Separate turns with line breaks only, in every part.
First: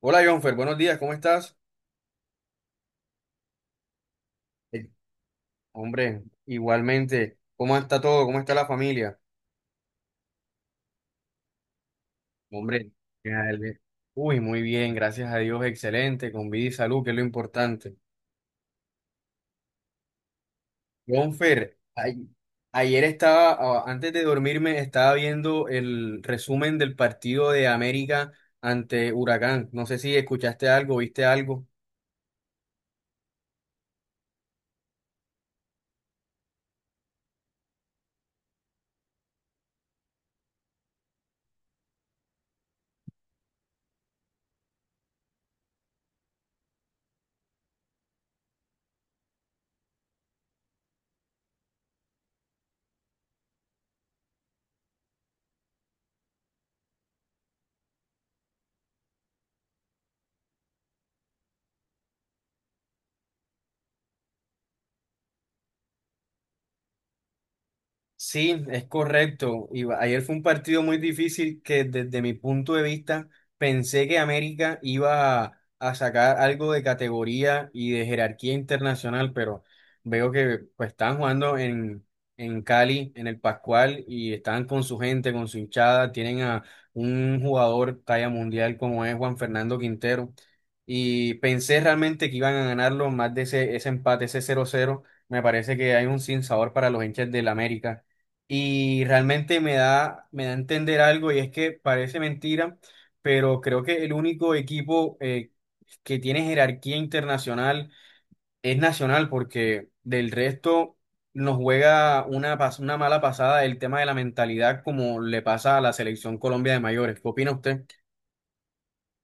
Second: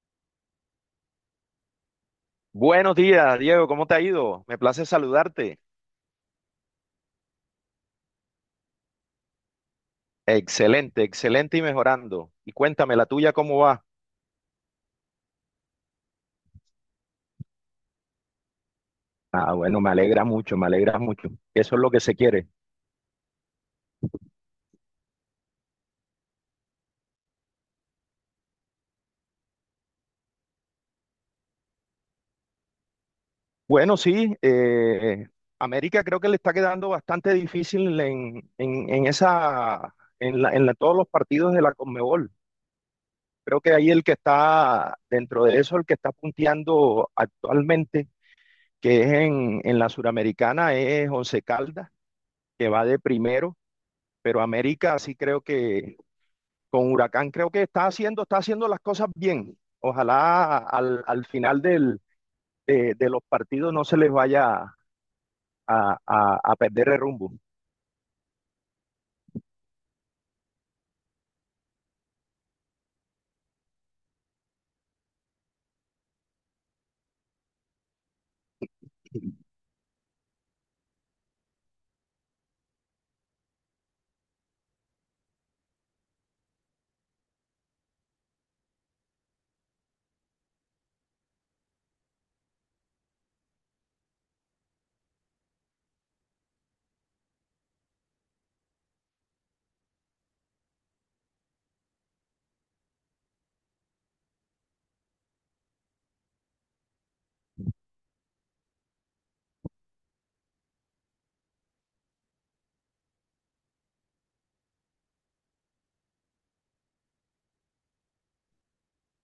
Hola, Jonfer, buenos días, ¿cómo estás?
Buenos días, Diego, ¿cómo te ha ido? Me place
Eh,
saludarte.
Hombre, igualmente, ¿cómo está todo? ¿Cómo está la familia?
Excelente, excelente y mejorando. Y
Hombre,
cuéntame, la tuya,
ya,
¿cómo
el-
va?
muy bien, gracias a Dios, excelente, con vida y salud, que es lo importante.
Ah, bueno, me alegra mucho, me alegra mucho. Eso
Jonfer,
es lo que se quiere.
ayer estaba, antes de dormirme, estaba viendo el resumen del partido de América ante Huracán. No sé si escuchaste algo, viste algo.
Bueno, sí, América creo que le está quedando bastante difícil en esa, en todos los partidos de la Conmebol. Creo que ahí el que está dentro de eso, el que está punteando actualmente, que es en la Suramericana, es Once Caldas, que va de primero, pero América sí creo que con Huracán creo que está haciendo las cosas bien. Ojalá al final de los partidos no se les vaya a perder el rumbo.
Sí, es correcto. Ayer fue un partido muy difícil que, desde mi punto de vista, pensé que América iba a sacar algo de categoría y de jerarquía internacional, pero veo que pues están jugando en Cali, en el Pascual, y están con su gente, con su hinchada, tienen a un jugador talla mundial como es Juan Fernando Quintero. Y pensé realmente que iban a ganarlo más de ese empate, ese 0-0. Me parece que hay un sinsabor para los hinchas del América, y realmente me da a entender algo, y es que parece mentira, pero creo que el único equipo que tiene jerarquía internacional es Nacional, porque del resto nos juega una mala pasada el tema de la mentalidad, como le pasa a la selección Colombia de mayores. ¿Qué opina usted?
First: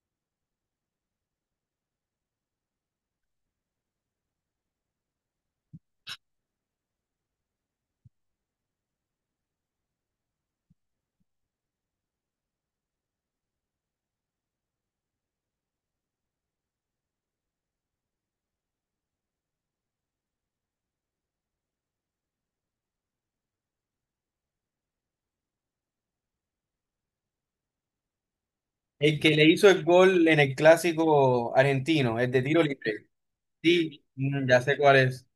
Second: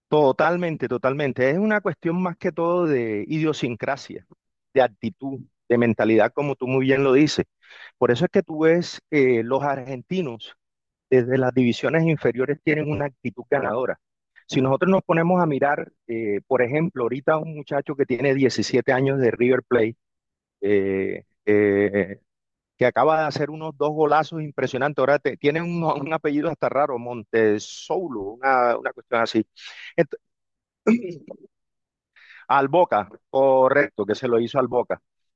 Totalmente, totalmente. Es una cuestión más que todo de idiosincrasia, de actitud, de mentalidad, como tú muy bien lo dices. Por eso es que tú ves los argentinos desde las divisiones inferiores tienen una actitud ganadora. Si nosotros nos ponemos a mirar, por ejemplo, ahorita un muchacho que tiene 17 años de River Plate, eh, eh, que acaba de hacer unos dos golazos impresionantes, ahora te, tiene apellido hasta raro, Montesoulo, una
El
cuestión
que le
así.
hizo el
Entonces,
gol en el clásico argentino, el de tiro
al
libre.
Boca,
Sí,
correcto, que se lo hizo
ya
al
sé cuál
Boca.
es.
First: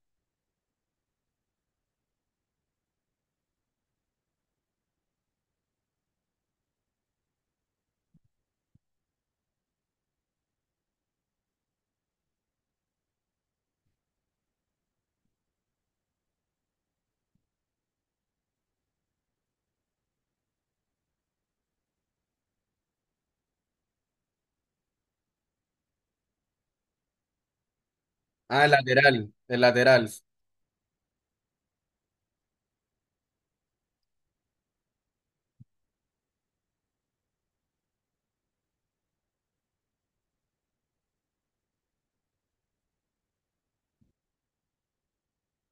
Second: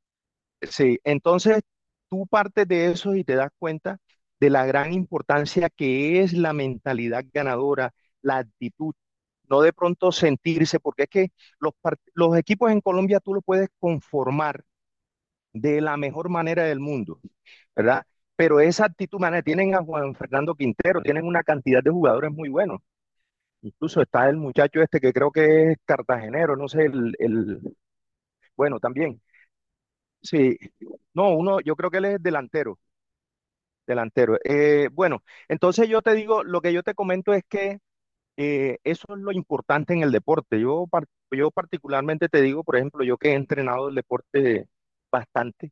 Sí, entonces tú partes de eso y te das cuenta de la gran importancia que es la mentalidad ganadora, la actitud, no de pronto sentirse, porque es que los equipos en Colombia tú los puedes conformar de la mejor manera del mundo, ¿verdad? Pero esa actitud, man, tienen a Juan Fernando Quintero, tienen una cantidad de jugadores muy buenos. Incluso está el muchacho este que creo que es cartagenero, no sé,
Ah, el
bueno, también.
lateral, el lateral.
Sí, no, uno, yo creo que él es delantero, delantero. Bueno, entonces yo te digo, lo que yo te comento es que eso es lo importante en el deporte. Yo particularmente te digo, por ejemplo, yo que he entrenado el deporte bastante,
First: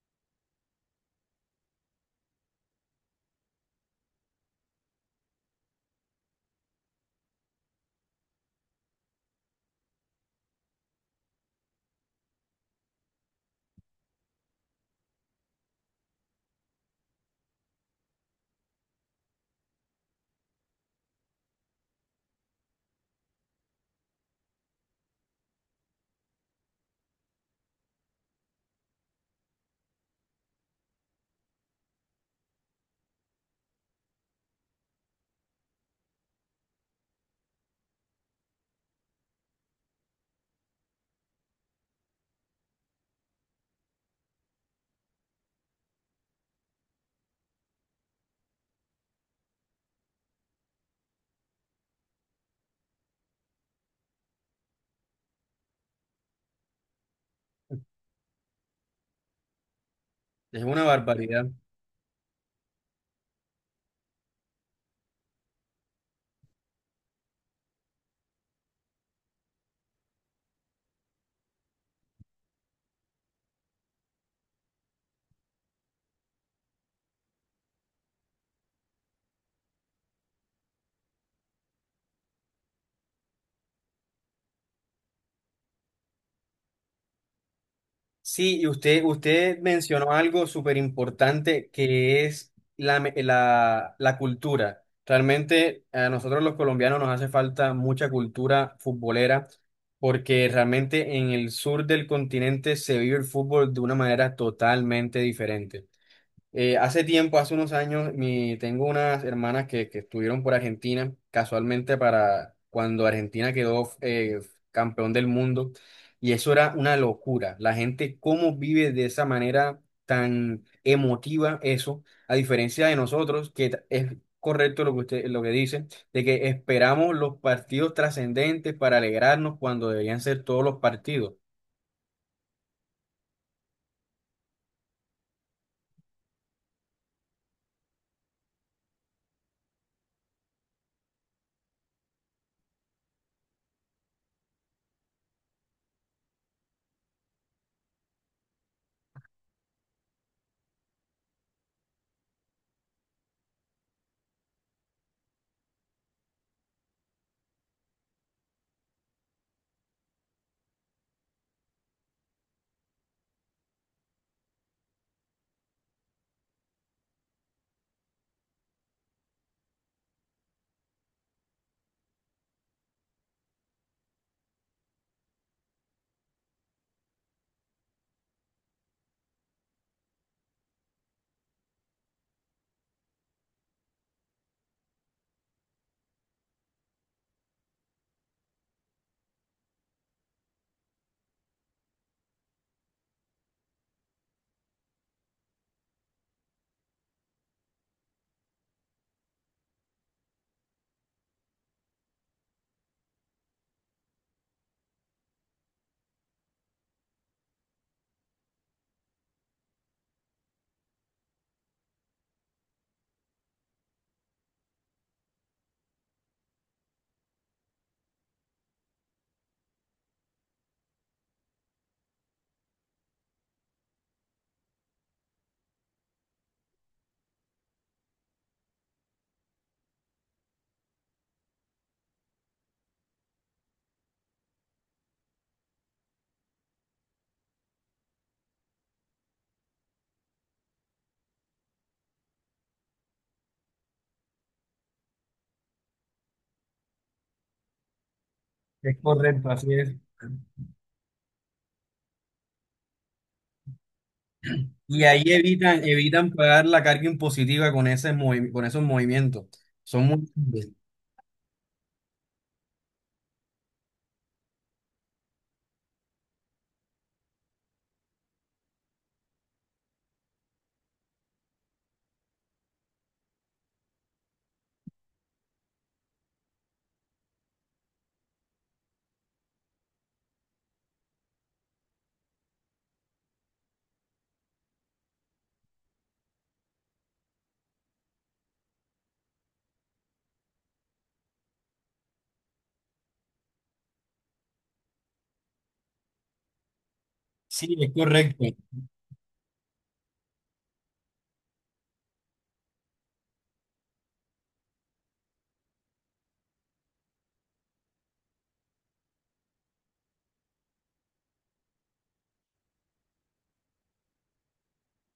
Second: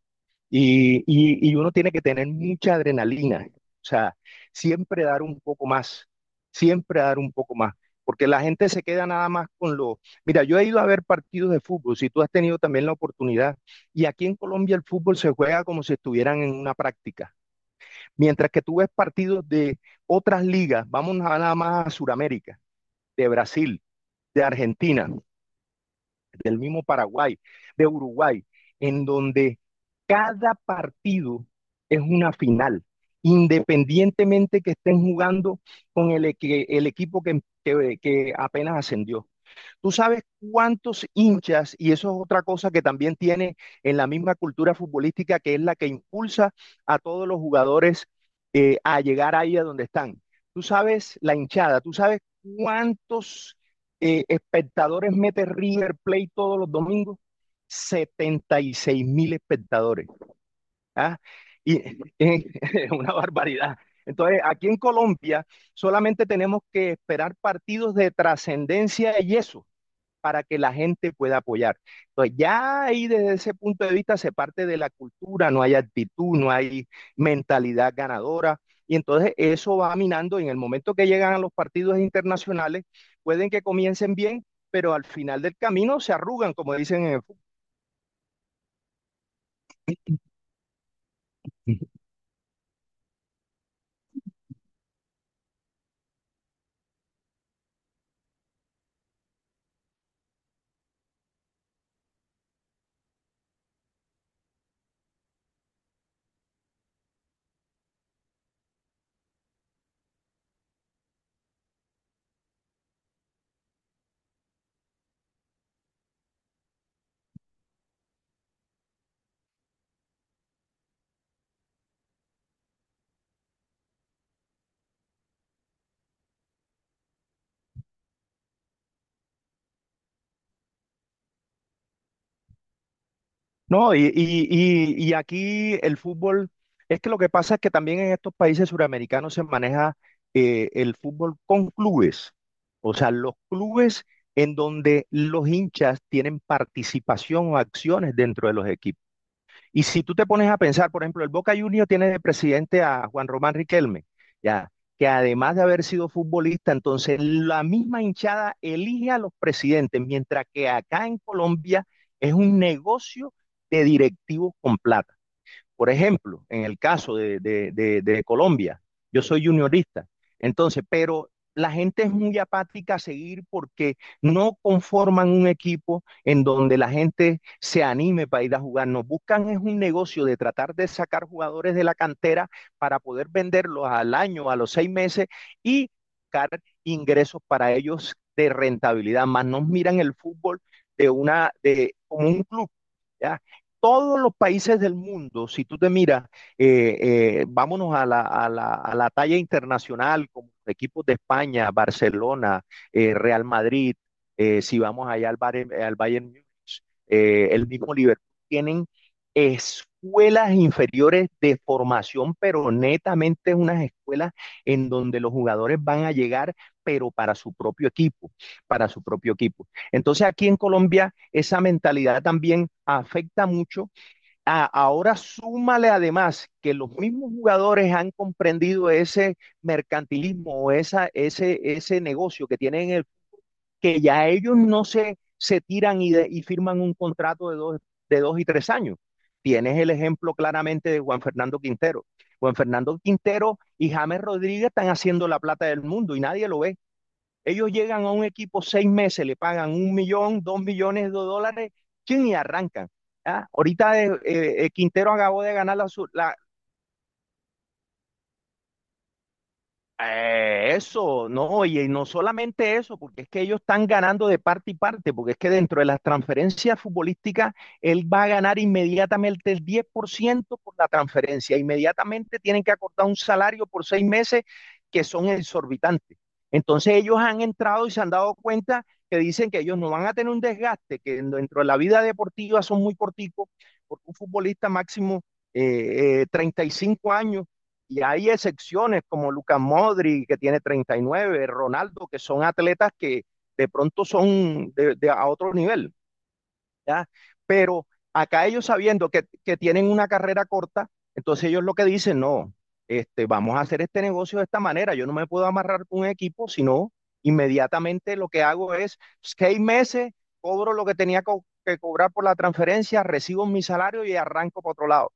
y uno tiene que tener mucha adrenalina, o sea, siempre dar un poco más, siempre dar un poco más, porque la gente se queda nada más con lo... Mira, yo he ido a ver partidos de fútbol, si tú has tenido también la oportunidad, y aquí en Colombia el fútbol se juega como si estuvieran en una práctica, mientras que tú ves partidos de otras ligas, vamos nada más a Sudamérica, de Brasil, de Argentina, del mismo Paraguay, de Uruguay, en donde cada partido es una final, independientemente que estén jugando con el equipo que apenas ascendió. Tú sabes cuántos hinchas, y eso es otra cosa que también tiene en la misma cultura futbolística, que es la que impulsa a todos los jugadores a llegar ahí a donde están. Tú sabes la hinchada, tú sabes cuántos espectadores mete River Plate todos los domingos. 76 mil espectadores.
Es una
¿Ah?
barbaridad.
Y es una barbaridad. Entonces, aquí en Colombia solamente tenemos que esperar partidos de trascendencia y eso para que la gente pueda apoyar. Entonces, ya ahí desde ese punto de vista se parte de la cultura, no hay actitud, no hay mentalidad ganadora. Y entonces eso va minando y en el momento que llegan a los partidos internacionales, pueden que comiencen bien, pero al final del camino se arrugan, como dicen en el fútbol.
Sí, usted mencionó algo súper importante que es la cultura. Realmente a nosotros los colombianos nos hace falta mucha cultura futbolera, porque realmente en el sur del continente se vive el fútbol de una manera totalmente diferente. Hace tiempo, hace unos años, tengo unas hermanas que estuvieron por Argentina, casualmente para cuando Argentina quedó campeón del mundo, y eso era una locura. La gente, cómo vive de esa manera tan emotiva eso, a diferencia de nosotros, es correcto lo que usted, lo que dice, de que esperamos los partidos trascendentes para alegrarnos cuando deberían ser todos los partidos.
No, y aquí el fútbol, es que lo que pasa es que también en estos países suramericanos se maneja el fútbol con clubes, o sea, los clubes en donde los hinchas tienen participación o acciones dentro de los equipos. Y si tú te pones a pensar, por ejemplo, el Boca Juniors tiene de presidente a Juan Román Riquelme, ya, que además de haber sido futbolista, entonces la misma hinchada elige a los presidentes, mientras que acá en Colombia es un negocio de directivos con plata. Por ejemplo, en el caso de Colombia, yo soy juniorista. Entonces, pero la gente es muy apática a seguir porque no conforman un equipo en donde la gente se anime para ir a jugar. Nos buscan es un negocio de tratar de sacar jugadores de la cantera para poder venderlos al año, a los 6 meses, y buscar ingresos para ellos de rentabilidad. Más nos miran el fútbol como un club, ¿ya? Todos los países del mundo, si tú te miras, vámonos a a la talla internacional, como equipos de España, Barcelona, Real Madrid, si vamos allá Bayern, al Bayern Múnich, el mismo Liverpool, tienen escuelas inferiores de formación, pero netamente unas escuelas en donde los jugadores van a llegar, pero para su propio equipo, para su propio equipo. Entonces aquí en Colombia esa mentalidad también afecta mucho. Ahora súmale además que los mismos jugadores han comprendido ese mercantilismo o ese negocio que tienen que ya ellos no se tiran y, y firman un contrato de dos, de 2 y 3 años. Tienes el ejemplo claramente de Juan Fernando Quintero. Juan Fernando Quintero y James Rodríguez están haciendo la plata del mundo y nadie lo ve. Ellos llegan a un equipo seis
Es
meses, le
correcto,
pagan
así
un
es.
millón, 2 millones de dólares, chin, y arrancan. ¿Ah? Ahorita
Y
Quintero
ahí
acabó de ganar
evitan,
la,
evitan
la-
pagar la carga impositiva con con esos movimientos. Son muy...
No, y no solamente eso, porque es que ellos están ganando de parte y parte, porque es que dentro de las transferencias futbolísticas, él va a ganar inmediatamente el 10% por la transferencia, inmediatamente tienen que acordar un salario por 6 meses que son exorbitantes. Entonces ellos han entrado y se han dado cuenta, que dicen que ellos no van a tener un desgaste, que dentro de la vida deportiva son muy corticos, porque un futbolista máximo 35 años, y hay excepciones como Lucas Modri, que tiene 39, Ronaldo, que son atletas que de pronto son de a otro nivel, ¿ya?
Sí,
Pero
es correcto.
acá ellos sabiendo que tienen una carrera corta, entonces ellos lo que dicen, no, este, vamos a hacer este negocio de esta manera, yo no me puedo amarrar con un equipo, sino inmediatamente lo que hago es 6 meses, cobro lo que tenía que cobrar por la transferencia, recibo mi salario y arranco para otro lado.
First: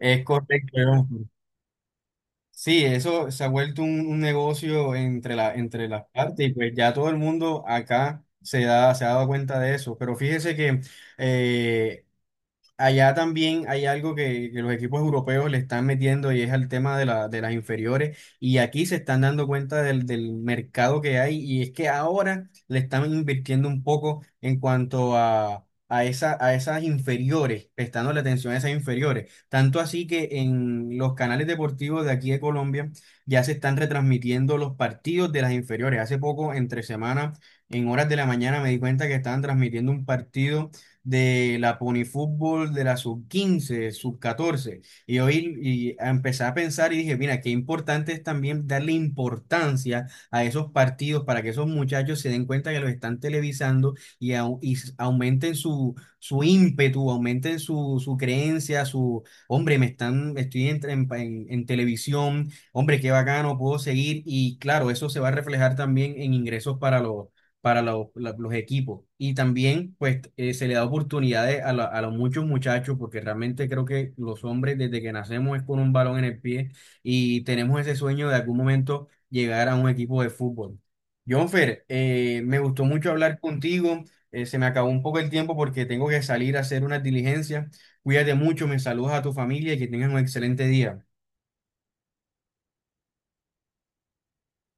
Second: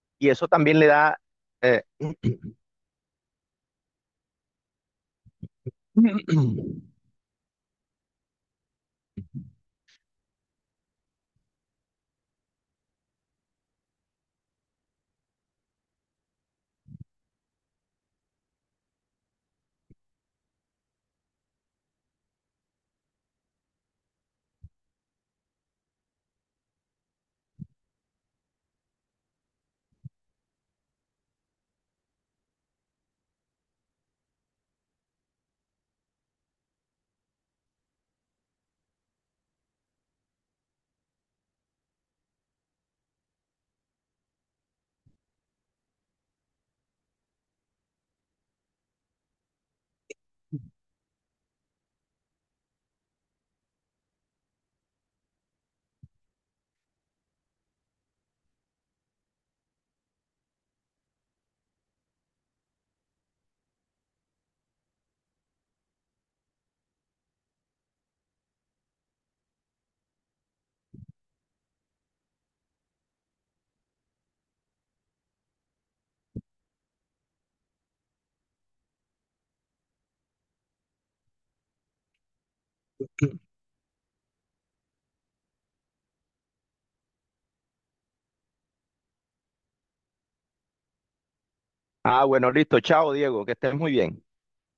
Es
Y eso
correcto,
también le da
Jonfer.
eh,
Sí, eso se ha vuelto un negocio entre entre las partes, y pues ya todo el mundo acá se ha dado cuenta de eso. Pero fíjese que eh, allá también hay algo que los equipos europeos le están metiendo, y es el tema de, la- de las inferiores. Y aquí se están dando cuenta del mercado que hay, y es que ahora le están invirtiendo un poco en cuanto a, esa, a esas inferiores, prestando la atención a esas inferiores. Tanto así que en los canales deportivos de aquí de Colombia ya se están retransmitiendo los partidos de las inferiores. Hace poco, entre semana, en horas de la mañana, me di cuenta que estaban transmitiendo un partido de la Pony Fútbol, de la sub 15, sub 14. Y hoy y empecé a pensar y dije, mira, qué importante es también darle importancia a esos partidos, para que esos muchachos se den cuenta que los están televisando y, au- y s- aumenten su ímpetu, aumenten su creencia, su, hombre, me están, estoy en televisión, hombre, qué bacano, puedo seguir. Y claro, eso se va a reflejar también en ingresos para los los equipos. Y también, pues, se le da oportunidades a, la- a los muchos muchachos, porque realmente creo que los hombres, desde que nacemos, es con un balón en el pie, y tenemos ese sueño de algún momento llegar a un equipo de fútbol. Jonfer, me gustó mucho hablar contigo. Se me acabó un poco el tiempo porque tengo que salir a hacer unas diligencias. Cuídate mucho, me saludas a tu familia, y que tengas un excelente día.
Ah, bueno, listo. Chao, Diego. Que estés muy bien.